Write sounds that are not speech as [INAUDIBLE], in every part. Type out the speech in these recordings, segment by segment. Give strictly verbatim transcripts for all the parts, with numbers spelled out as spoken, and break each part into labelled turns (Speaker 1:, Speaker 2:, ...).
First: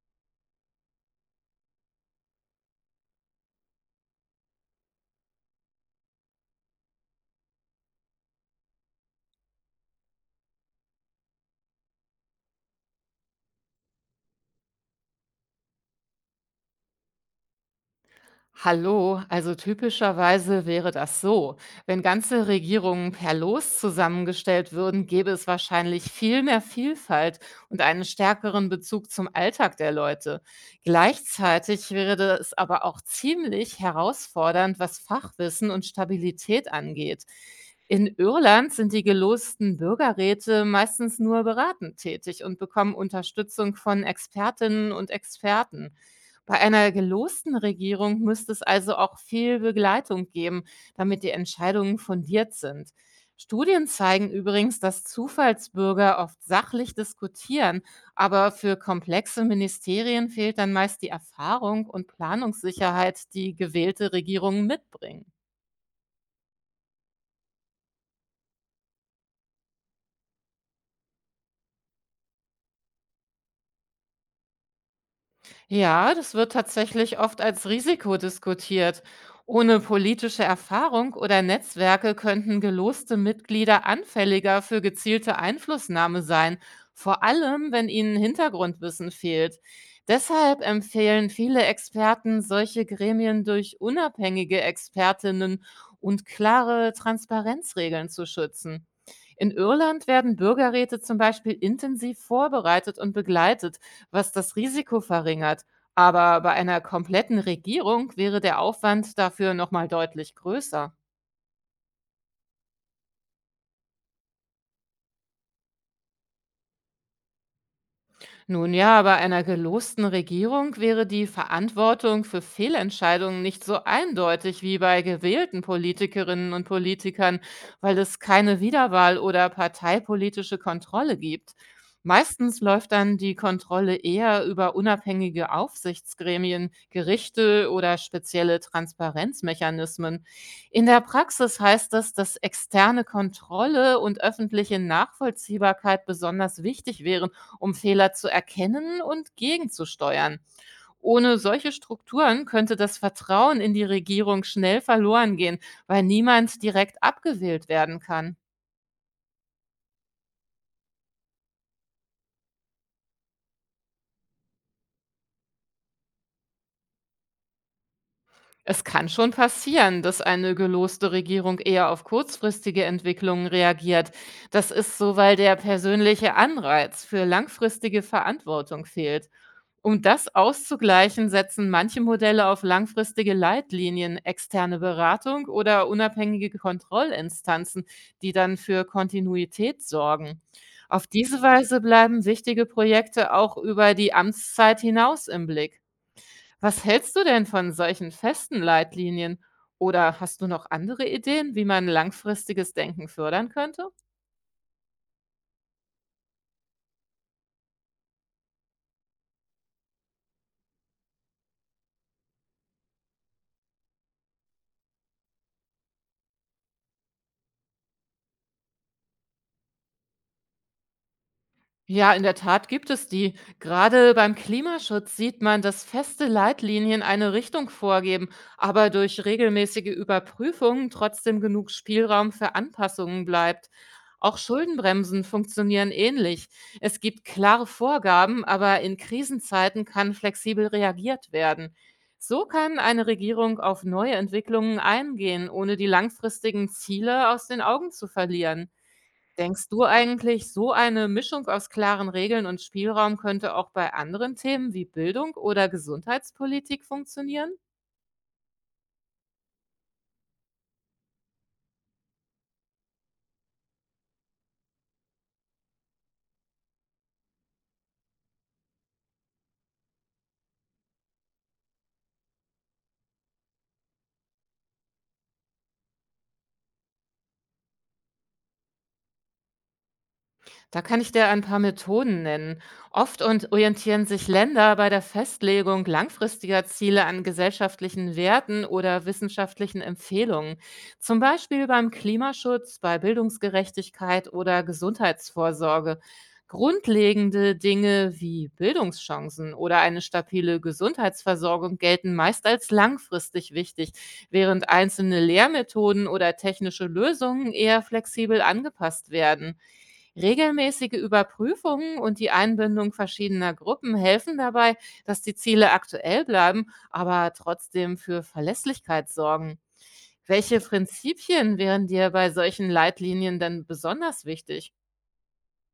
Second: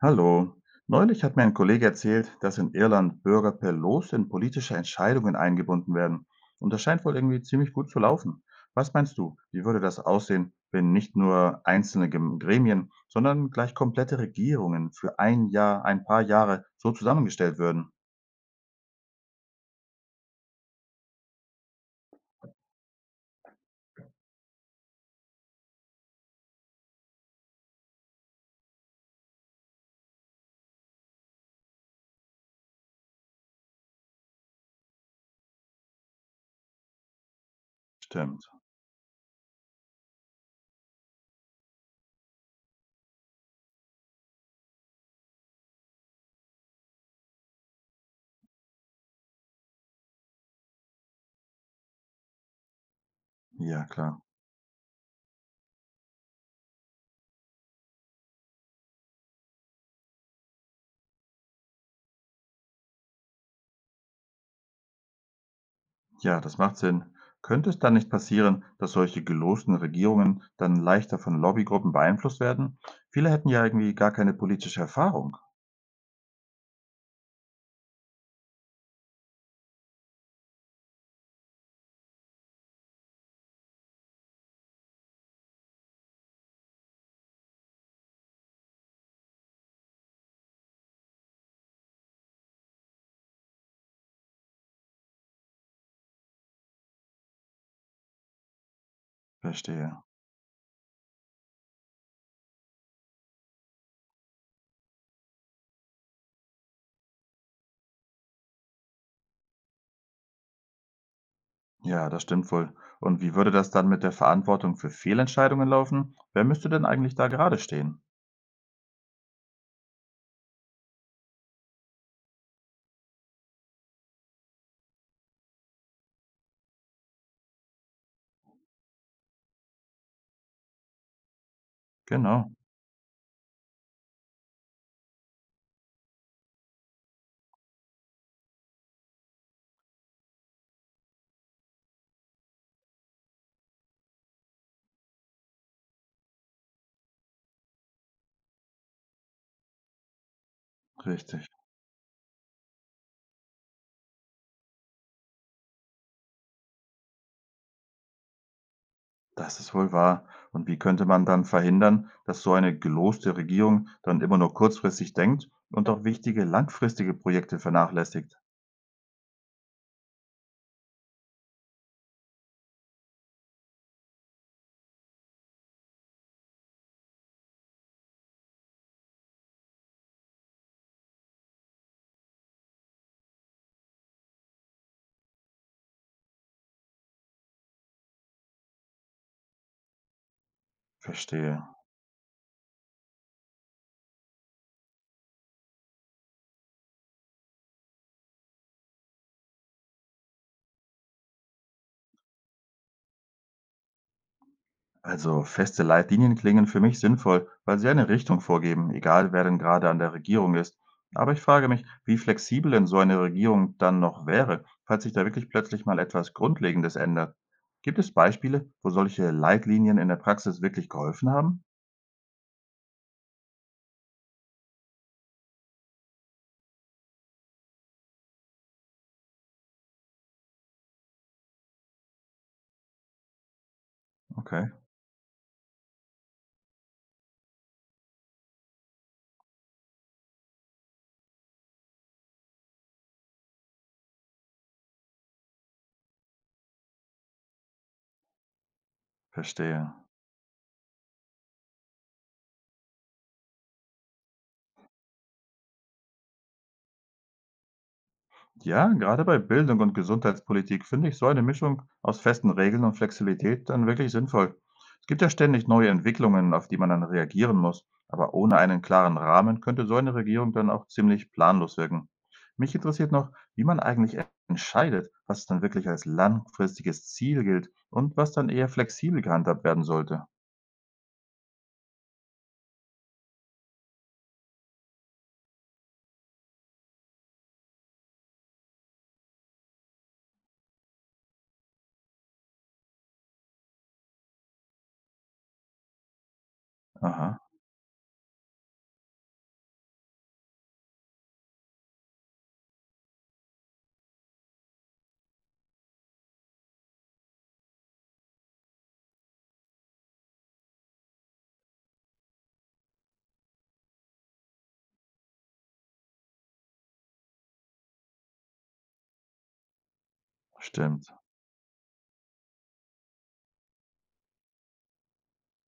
Speaker 1: Hallo. Neulich hat mir ein Kollege erzählt, dass in Irland Bürger per Los in politische Entscheidungen eingebunden werden. Und das scheint wohl irgendwie ziemlich gut zu laufen. Was meinst du, wie würde das aussehen, wenn nicht nur einzelne Gem- Gremien, sondern gleich komplette Regierungen für ein Jahr, ein paar Jahre so zusammengestellt würden?
Speaker 2: Hallo, also typischerweise wäre das so. Wenn ganze Regierungen per Los zusammengestellt würden, gäbe es wahrscheinlich viel mehr Vielfalt und einen stärkeren Bezug zum Alltag der Leute. Gleichzeitig wäre es aber auch ziemlich herausfordernd, was Fachwissen und Stabilität angeht. In
Speaker 1: Stimmt.
Speaker 2: Irland sind die gelosten Bürgerräte meistens nur beratend tätig und bekommen Unterstützung von Expertinnen und Experten. Bei einer gelosten Regierung müsste es also auch viel Begleitung geben, damit die Entscheidungen fundiert sind.
Speaker 1: Ja,
Speaker 2: Studien
Speaker 1: klar.
Speaker 2: zeigen übrigens, dass Zufallsbürger oft sachlich diskutieren, aber für komplexe Ministerien fehlt dann meist die Erfahrung und Planungssicherheit, die gewählte Regierungen mitbringen.
Speaker 1: Ja, das macht Sinn. Könnte es dann nicht passieren, dass solche gelosten Regierungen dann leichter von Lobbygruppen beeinflusst werden? Viele hätten ja irgendwie gar keine politische Erfahrung.
Speaker 2: Ja, das wird tatsächlich oft als Risiko diskutiert. Ohne politische Erfahrung oder Netzwerke könnten geloste Mitglieder anfälliger für gezielte Einflussnahme sein, vor allem wenn ihnen Hintergrundwissen fehlt. Deshalb empfehlen viele Experten, solche Gremien durch unabhängige Expertinnen und klare Transparenzregeln zu schützen. In
Speaker 1: Verstehe.
Speaker 2: Irland werden Bürgerräte zum Beispiel intensiv vorbereitet und begleitet, was das Risiko verringert. Aber bei einer kompletten Regierung wäre der Aufwand dafür noch mal deutlich größer.
Speaker 1: Ja, das stimmt wohl. Und wie würde das dann mit der Verantwortung für Fehlentscheidungen laufen? Wer müsste denn eigentlich da gerade stehen?
Speaker 2: Nun ja, bei einer gelosten Regierung wäre die Verantwortung für Fehlentscheidungen nicht so eindeutig wie bei gewählten Politikerinnen und Politikern, weil es keine Wiederwahl oder parteipolitische Kontrolle gibt.
Speaker 1: Genau,
Speaker 2: Meistens läuft dann die Kontrolle eher über unabhängige Aufsichtsgremien, Gerichte oder spezielle Transparenzmechanismen. In der Praxis heißt das, dass externe Kontrolle und öffentliche Nachvollziehbarkeit besonders wichtig wären, um Fehler zu erkennen und gegenzusteuern. Ohne
Speaker 1: richtig.
Speaker 2: solche Strukturen könnte das Vertrauen in die Regierung schnell verloren gehen, weil niemand direkt abgewählt werden kann.
Speaker 1: Das ist wohl wahr. Und wie könnte man dann verhindern, dass so eine geloste Regierung dann immer nur kurzfristig denkt und auch wichtige langfristige Projekte vernachlässigt?
Speaker 2: Es kann schon passieren, dass eine geloste Regierung eher auf kurzfristige Entwicklungen reagiert. Das ist so, weil der persönliche Anreiz für langfristige Verantwortung fehlt. Um das auszugleichen, setzen manche Modelle auf langfristige Leitlinien, externe Beratung oder unabhängige Kontrollinstanzen, die dann für Kontinuität sorgen. Auf diese
Speaker 1: Verstehe.
Speaker 2: Weise bleiben wichtige Projekte auch über die Amtszeit hinaus im Blick. Was hältst du denn von solchen festen Leitlinien? Oder hast du noch andere Ideen, wie man langfristiges Denken fördern könnte?
Speaker 1: Also feste Leitlinien klingen für mich sinnvoll, weil sie eine Richtung vorgeben, egal wer denn gerade an der Regierung ist. Aber ich frage mich, wie flexibel denn so eine Regierung dann noch wäre, falls sich da wirklich plötzlich mal etwas Grundlegendes ändert. Gibt es Beispiele, wo solche Leitlinien in der Praxis wirklich geholfen haben?
Speaker 2: Ja, in der Tat gibt es die. Gerade beim Klimaschutz sieht man, dass feste Leitlinien eine Richtung vorgeben, aber durch regelmäßige Überprüfungen trotzdem genug Spielraum für Anpassungen bleibt. Auch
Speaker 1: Okay,
Speaker 2: Schuldenbremsen funktionieren ähnlich. Es gibt klare Vorgaben, aber in Krisenzeiten kann flexibel reagiert werden. So kann eine Regierung auf neue Entwicklungen eingehen, ohne die langfristigen Ziele aus den Augen zu verlieren. Denkst du
Speaker 1: verstehe.
Speaker 2: eigentlich, so eine Mischung aus klaren Regeln und Spielraum könnte auch bei anderen Themen wie Bildung oder Gesundheitspolitik funktionieren?
Speaker 1: Ja, gerade bei Bildung und Gesundheitspolitik finde ich so eine Mischung aus festen Regeln und Flexibilität dann wirklich sinnvoll. Es gibt ja ständig neue Entwicklungen, auf die man dann reagieren muss, aber ohne einen klaren Rahmen könnte so eine Regierung dann auch ziemlich planlos wirken. Mich interessiert noch, wie man eigentlich e- entscheidet, was dann wirklich als langfristiges Ziel gilt und was dann eher flexibel gehandhabt werden sollte.
Speaker 2: Da kann ich dir ein paar Methoden nennen. Oft und orientieren sich Länder bei der Festlegung langfristiger Ziele an gesellschaftlichen Werten oder wissenschaftlichen Empfehlungen, zum Beispiel beim Klimaschutz, bei Bildungsgerechtigkeit oder Gesundheitsvorsorge.
Speaker 1: Aha,
Speaker 2: Grundlegende Dinge wie Bildungschancen oder eine stabile Gesundheitsversorgung gelten meist als langfristig wichtig, während einzelne Lehrmethoden oder technische Lösungen eher flexibel angepasst werden. Regelmäßige Überprüfungen und die Einbindung verschiedener Gruppen helfen dabei, dass die Ziele aktuell bleiben, aber trotzdem für Verlässlichkeit sorgen. Welche
Speaker 1: stimmt.
Speaker 2: Prinzipien wären dir bei solchen Leitlinien denn besonders wichtig?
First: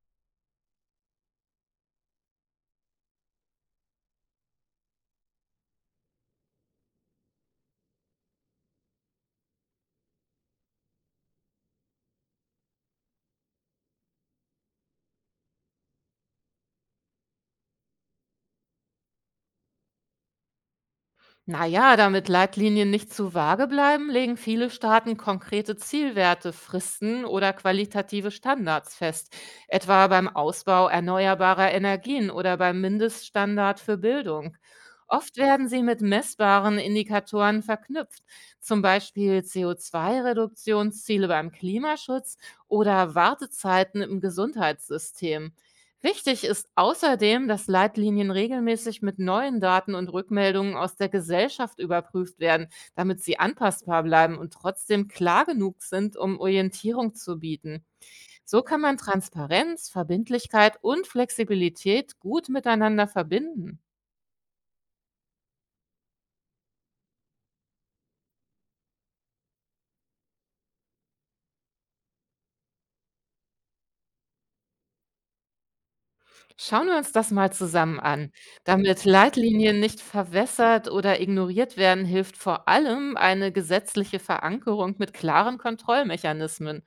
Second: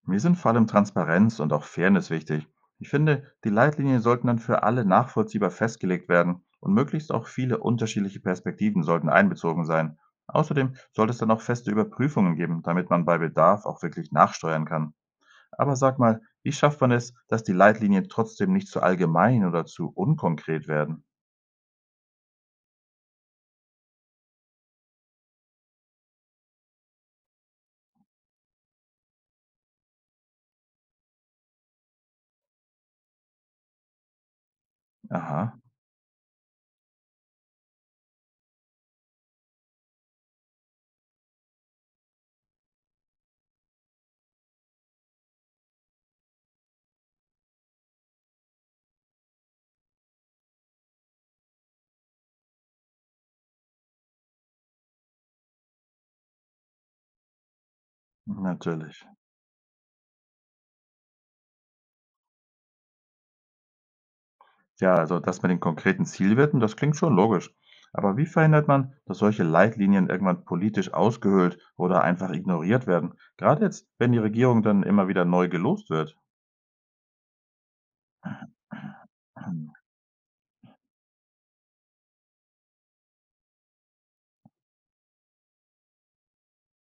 Speaker 1: Mir sind vor allem Transparenz und auch Fairness wichtig. Ich finde, die Leitlinien sollten dann für alle nachvollziehbar festgelegt werden und möglichst auch viele unterschiedliche Perspektiven sollten einbezogen sein. Außerdem sollte es dann auch feste Überprüfungen geben, damit man bei Bedarf auch wirklich nachsteuern kann. Aber sag mal, wie schafft man es, dass die Leitlinien trotzdem nicht zu allgemein oder zu unkonkret werden?
Speaker 2: Na ja, damit Leitlinien nicht zu vage bleiben, legen viele Staaten konkrete Zielwerte, Fristen oder qualitative Standards fest, etwa beim Ausbau erneuerbarer Energien oder beim Mindeststandard für Bildung. Oft
Speaker 1: Aha,
Speaker 2: werden sie mit messbaren Indikatoren verknüpft, zum Beispiel C O zwei Reduktionsziele beim Klimaschutz oder Wartezeiten im Gesundheitssystem. Wichtig ist außerdem, dass Leitlinien regelmäßig mit neuen Daten und Rückmeldungen aus der Gesellschaft überprüft werden, damit sie anpassbar bleiben und trotzdem klar genug sind, um Orientierung zu bieten. So kann man
Speaker 1: natürlich.
Speaker 2: Transparenz, Verbindlichkeit und Flexibilität gut miteinander verbinden.
Speaker 1: Ja, also das mit den konkreten Zielwerten, das klingt schon logisch. Aber wie verhindert man, dass solche Leitlinien irgendwann politisch ausgehöhlt oder einfach ignoriert werden? Gerade jetzt, wenn die Regierung dann immer wieder neu gelost wird.
Speaker 2: Schauen wir uns das mal zusammen an. Damit
Speaker 1: [CLEARS THROAT] Hm,
Speaker 2: Leitlinien nicht verwässert oder ignoriert werden, hilft vor allem eine gesetzliche Verankerung mit klaren Kontrollmechanismen.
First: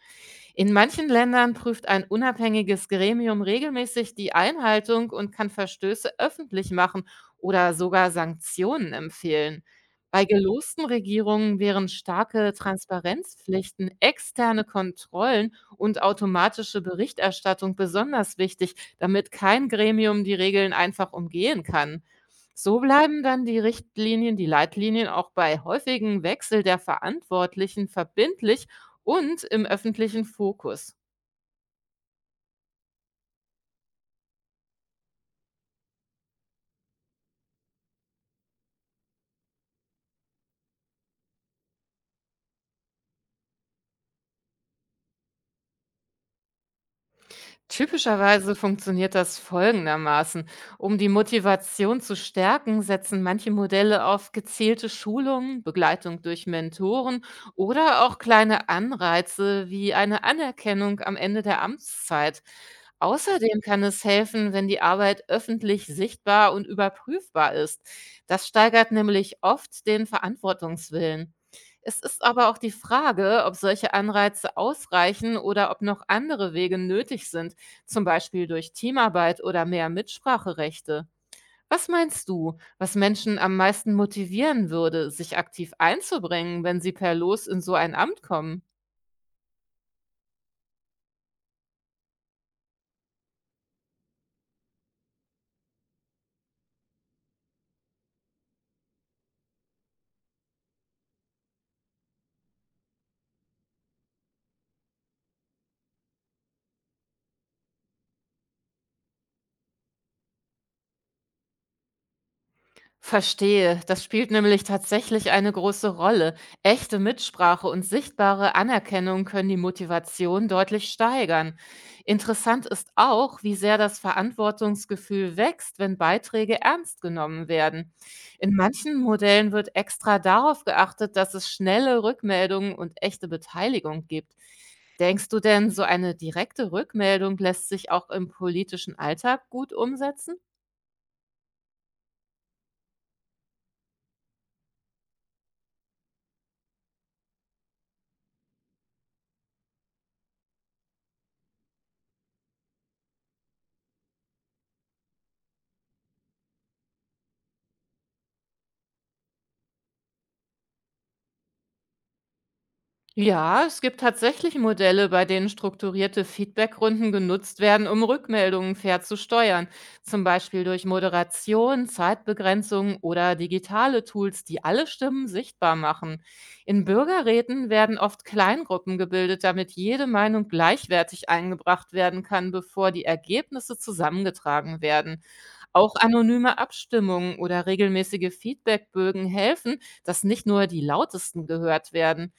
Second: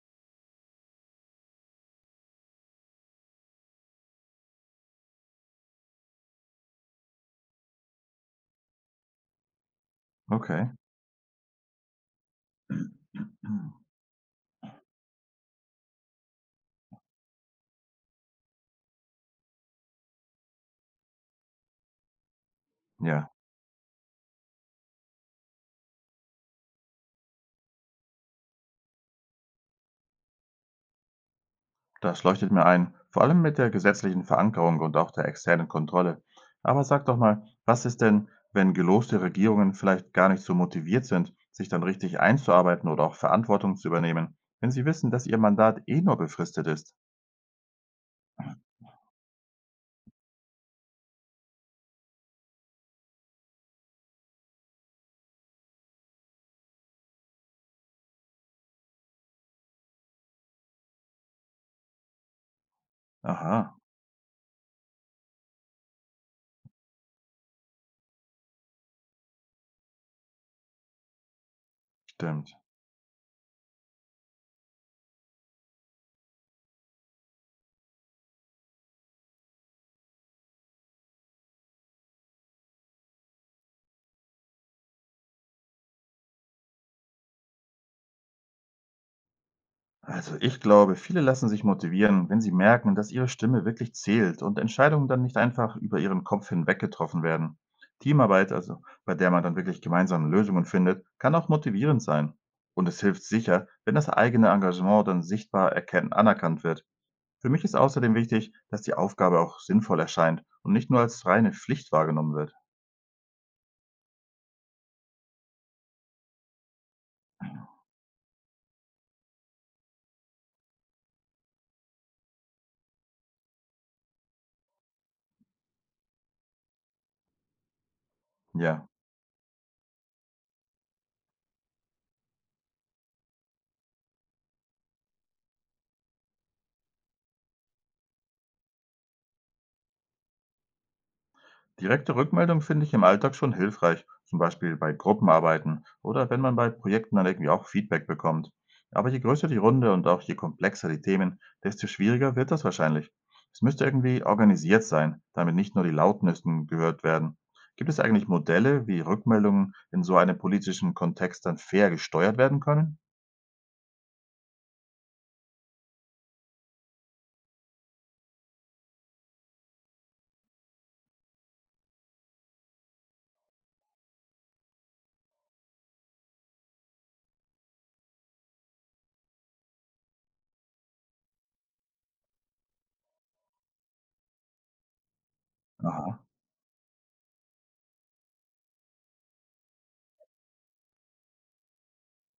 Speaker 2: In manchen Ländern prüft ein unabhängiges Gremium regelmäßig die Einhaltung und kann Verstöße öffentlich machen oder sogar Sanktionen empfehlen. Bei
Speaker 1: Okay.
Speaker 2: gelosten Regierungen wären starke
Speaker 1: Hm,
Speaker 2: Transparenzpflichten, externe Kontrollen und automatische Berichterstattung besonders wichtig, damit kein Gremium die Regeln einfach umgehen kann. So bleiben
Speaker 1: Ja,
Speaker 2: dann die Richtlinien, die Leitlinien auch bei häufigem Wechsel der Verantwortlichen verbindlich und im öffentlichen Fokus.
Speaker 1: das leuchtet mir ein. Vor allem mit der gesetzlichen Verankerung und auch der externen Kontrolle. Aber sag doch mal, was ist denn, wenn geloste Regierungen vielleicht gar nicht so motiviert sind, sich dann richtig einzuarbeiten oder auch Verantwortung zu übernehmen, wenn sie wissen, dass ihr Mandat eh nur befristet ist?
Speaker 2: Typischerweise funktioniert das folgendermaßen. Um die Motivation zu stärken, setzen manche Modelle auf gezielte Schulungen, Begleitung durch Mentoren oder auch kleine Anreize wie eine Anerkennung am Ende der Amtszeit. Außerdem
Speaker 1: Aha.
Speaker 2: kann es helfen, wenn die Arbeit öffentlich sichtbar und überprüfbar ist. Das steigert nämlich oft den Verantwortungswillen. Es ist aber
Speaker 1: Stimmt.
Speaker 2: auch die Frage, ob solche Anreize ausreichen oder ob noch andere Wege nötig sind, zum Beispiel durch Teamarbeit oder mehr Mitspracherechte. Was meinst du, was Menschen am meisten motivieren würde, sich aktiv einzubringen, wenn sie per Los in so ein Amt kommen?
Speaker 1: Also ich glaube, viele lassen sich motivieren, wenn sie merken, dass ihre Stimme wirklich zählt und Entscheidungen dann nicht einfach über ihren Kopf hinweg getroffen werden. Teamarbeit, also bei der man dann wirklich gemeinsame Lösungen findet, kann auch motivierend sein. Und es hilft sicher, wenn das eigene Engagement dann sichtbar erken- anerkannt wird. Für mich ist außerdem wichtig, dass die Aufgabe auch sinnvoll erscheint und nicht nur als reine Pflicht wahrgenommen wird.
Speaker 2: Verstehe, das spielt nämlich tatsächlich eine große Rolle. Echte Mitsprache und sichtbare Anerkennung können die Motivation deutlich steigern. Interessant ist auch, wie sehr das Verantwortungsgefühl wächst, wenn Beiträge ernst genommen werden. In
Speaker 1: Ja.
Speaker 2: manchen Modellen wird extra darauf geachtet, dass es schnelle Rückmeldungen und echte Beteiligung gibt. Denkst du denn, so eine direkte Rückmeldung lässt sich auch im politischen Alltag gut umsetzen?
Speaker 1: Direkte Rückmeldung finde ich im Alltag schon hilfreich, zum Beispiel bei Gruppenarbeiten oder wenn man bei Projekten dann irgendwie auch Feedback bekommt. Aber je größer die Runde und auch je komplexer die Themen, desto schwieriger wird das wahrscheinlich. Es müsste irgendwie organisiert sein, damit nicht nur die Lautnüssen gehört werden. Gibt es eigentlich Modelle, wie Rückmeldungen in so einem politischen Kontext dann fair gesteuert werden können?
Speaker 2: Ja, es gibt tatsächlich Modelle, bei denen strukturierte Feedbackrunden genutzt werden, um Rückmeldungen fair zu steuern. Zum Beispiel durch Moderation, Zeitbegrenzung oder digitale Tools, die alle Stimmen sichtbar machen. In Bürgerräten werden oft Kleingruppen gebildet, damit jede Meinung gleichwertig eingebracht werden kann, bevor die Ergebnisse zusammengetragen werden. Auch
Speaker 1: Aha,
Speaker 2: anonyme Abstimmungen oder regelmäßige Feedbackbögen helfen, dass nicht nur die Lautesten gehört werden.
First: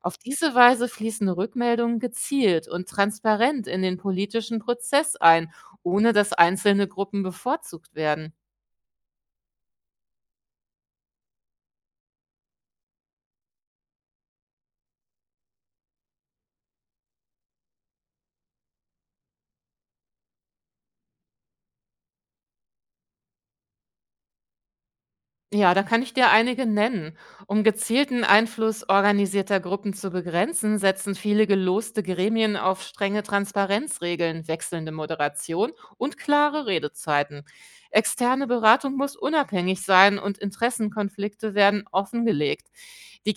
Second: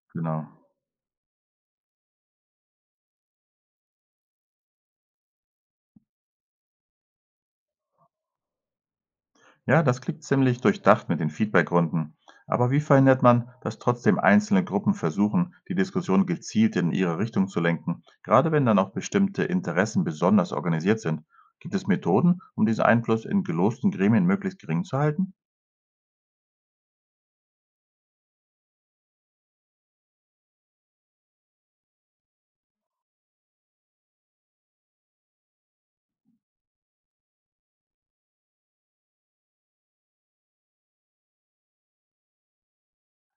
Speaker 2: Auf
Speaker 1: genau.
Speaker 2: diese Weise fließen Rückmeldungen gezielt und transparent in den politischen Prozess ein, ohne dass einzelne Gruppen bevorzugt werden.
Speaker 1: Ja, das klingt ziemlich durchdacht mit den Feedbackrunden. Aber wie verhindert man, dass trotzdem einzelne Gruppen versuchen, die Diskussion gezielt in ihre Richtung zu lenken, gerade wenn dann auch bestimmte Interessen besonders organisiert sind? Gibt es Methoden, um diesen Einfluss in gelosten Gremien möglichst gering zu halten?
Speaker 2: Ja, da kann ich dir einige nennen. Um gezielten Einfluss organisierter Gruppen zu begrenzen, setzen viele geloste Gremien auf strenge Transparenzregeln, wechselnde Moderation und klare Redezeiten. Externe Beratung muss unabhängig sein und Interessenkonflikte werden offengelegt.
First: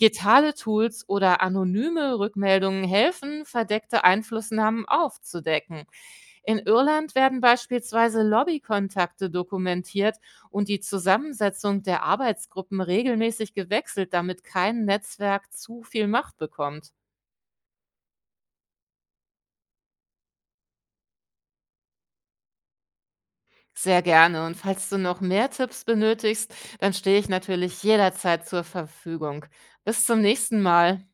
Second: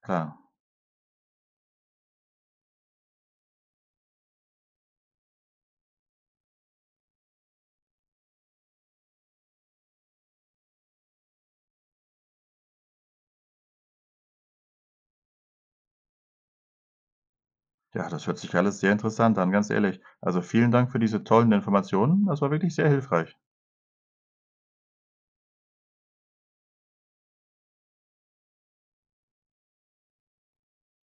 Speaker 1: Klar.
Speaker 2: Tools oder anonyme Rückmeldungen helfen, verdeckte Einflussnahmen aufzudecken. In Irland werden beispielsweise Lobbykontakte dokumentiert, und die Zusammensetzung der Arbeitsgruppen regelmäßig gewechselt, damit kein Netzwerk zu viel Macht bekommt.
Speaker 1: Ja, das hört sich alles sehr interessant an, ganz ehrlich. Also vielen Dank für diese tollen Informationen. Das war wirklich sehr hilfreich.
Speaker 2: Sehr gerne. Und falls du noch mehr Tipps benötigst, dann stehe ich natürlich jederzeit zur Verfügung. Bis zum nächsten Mal.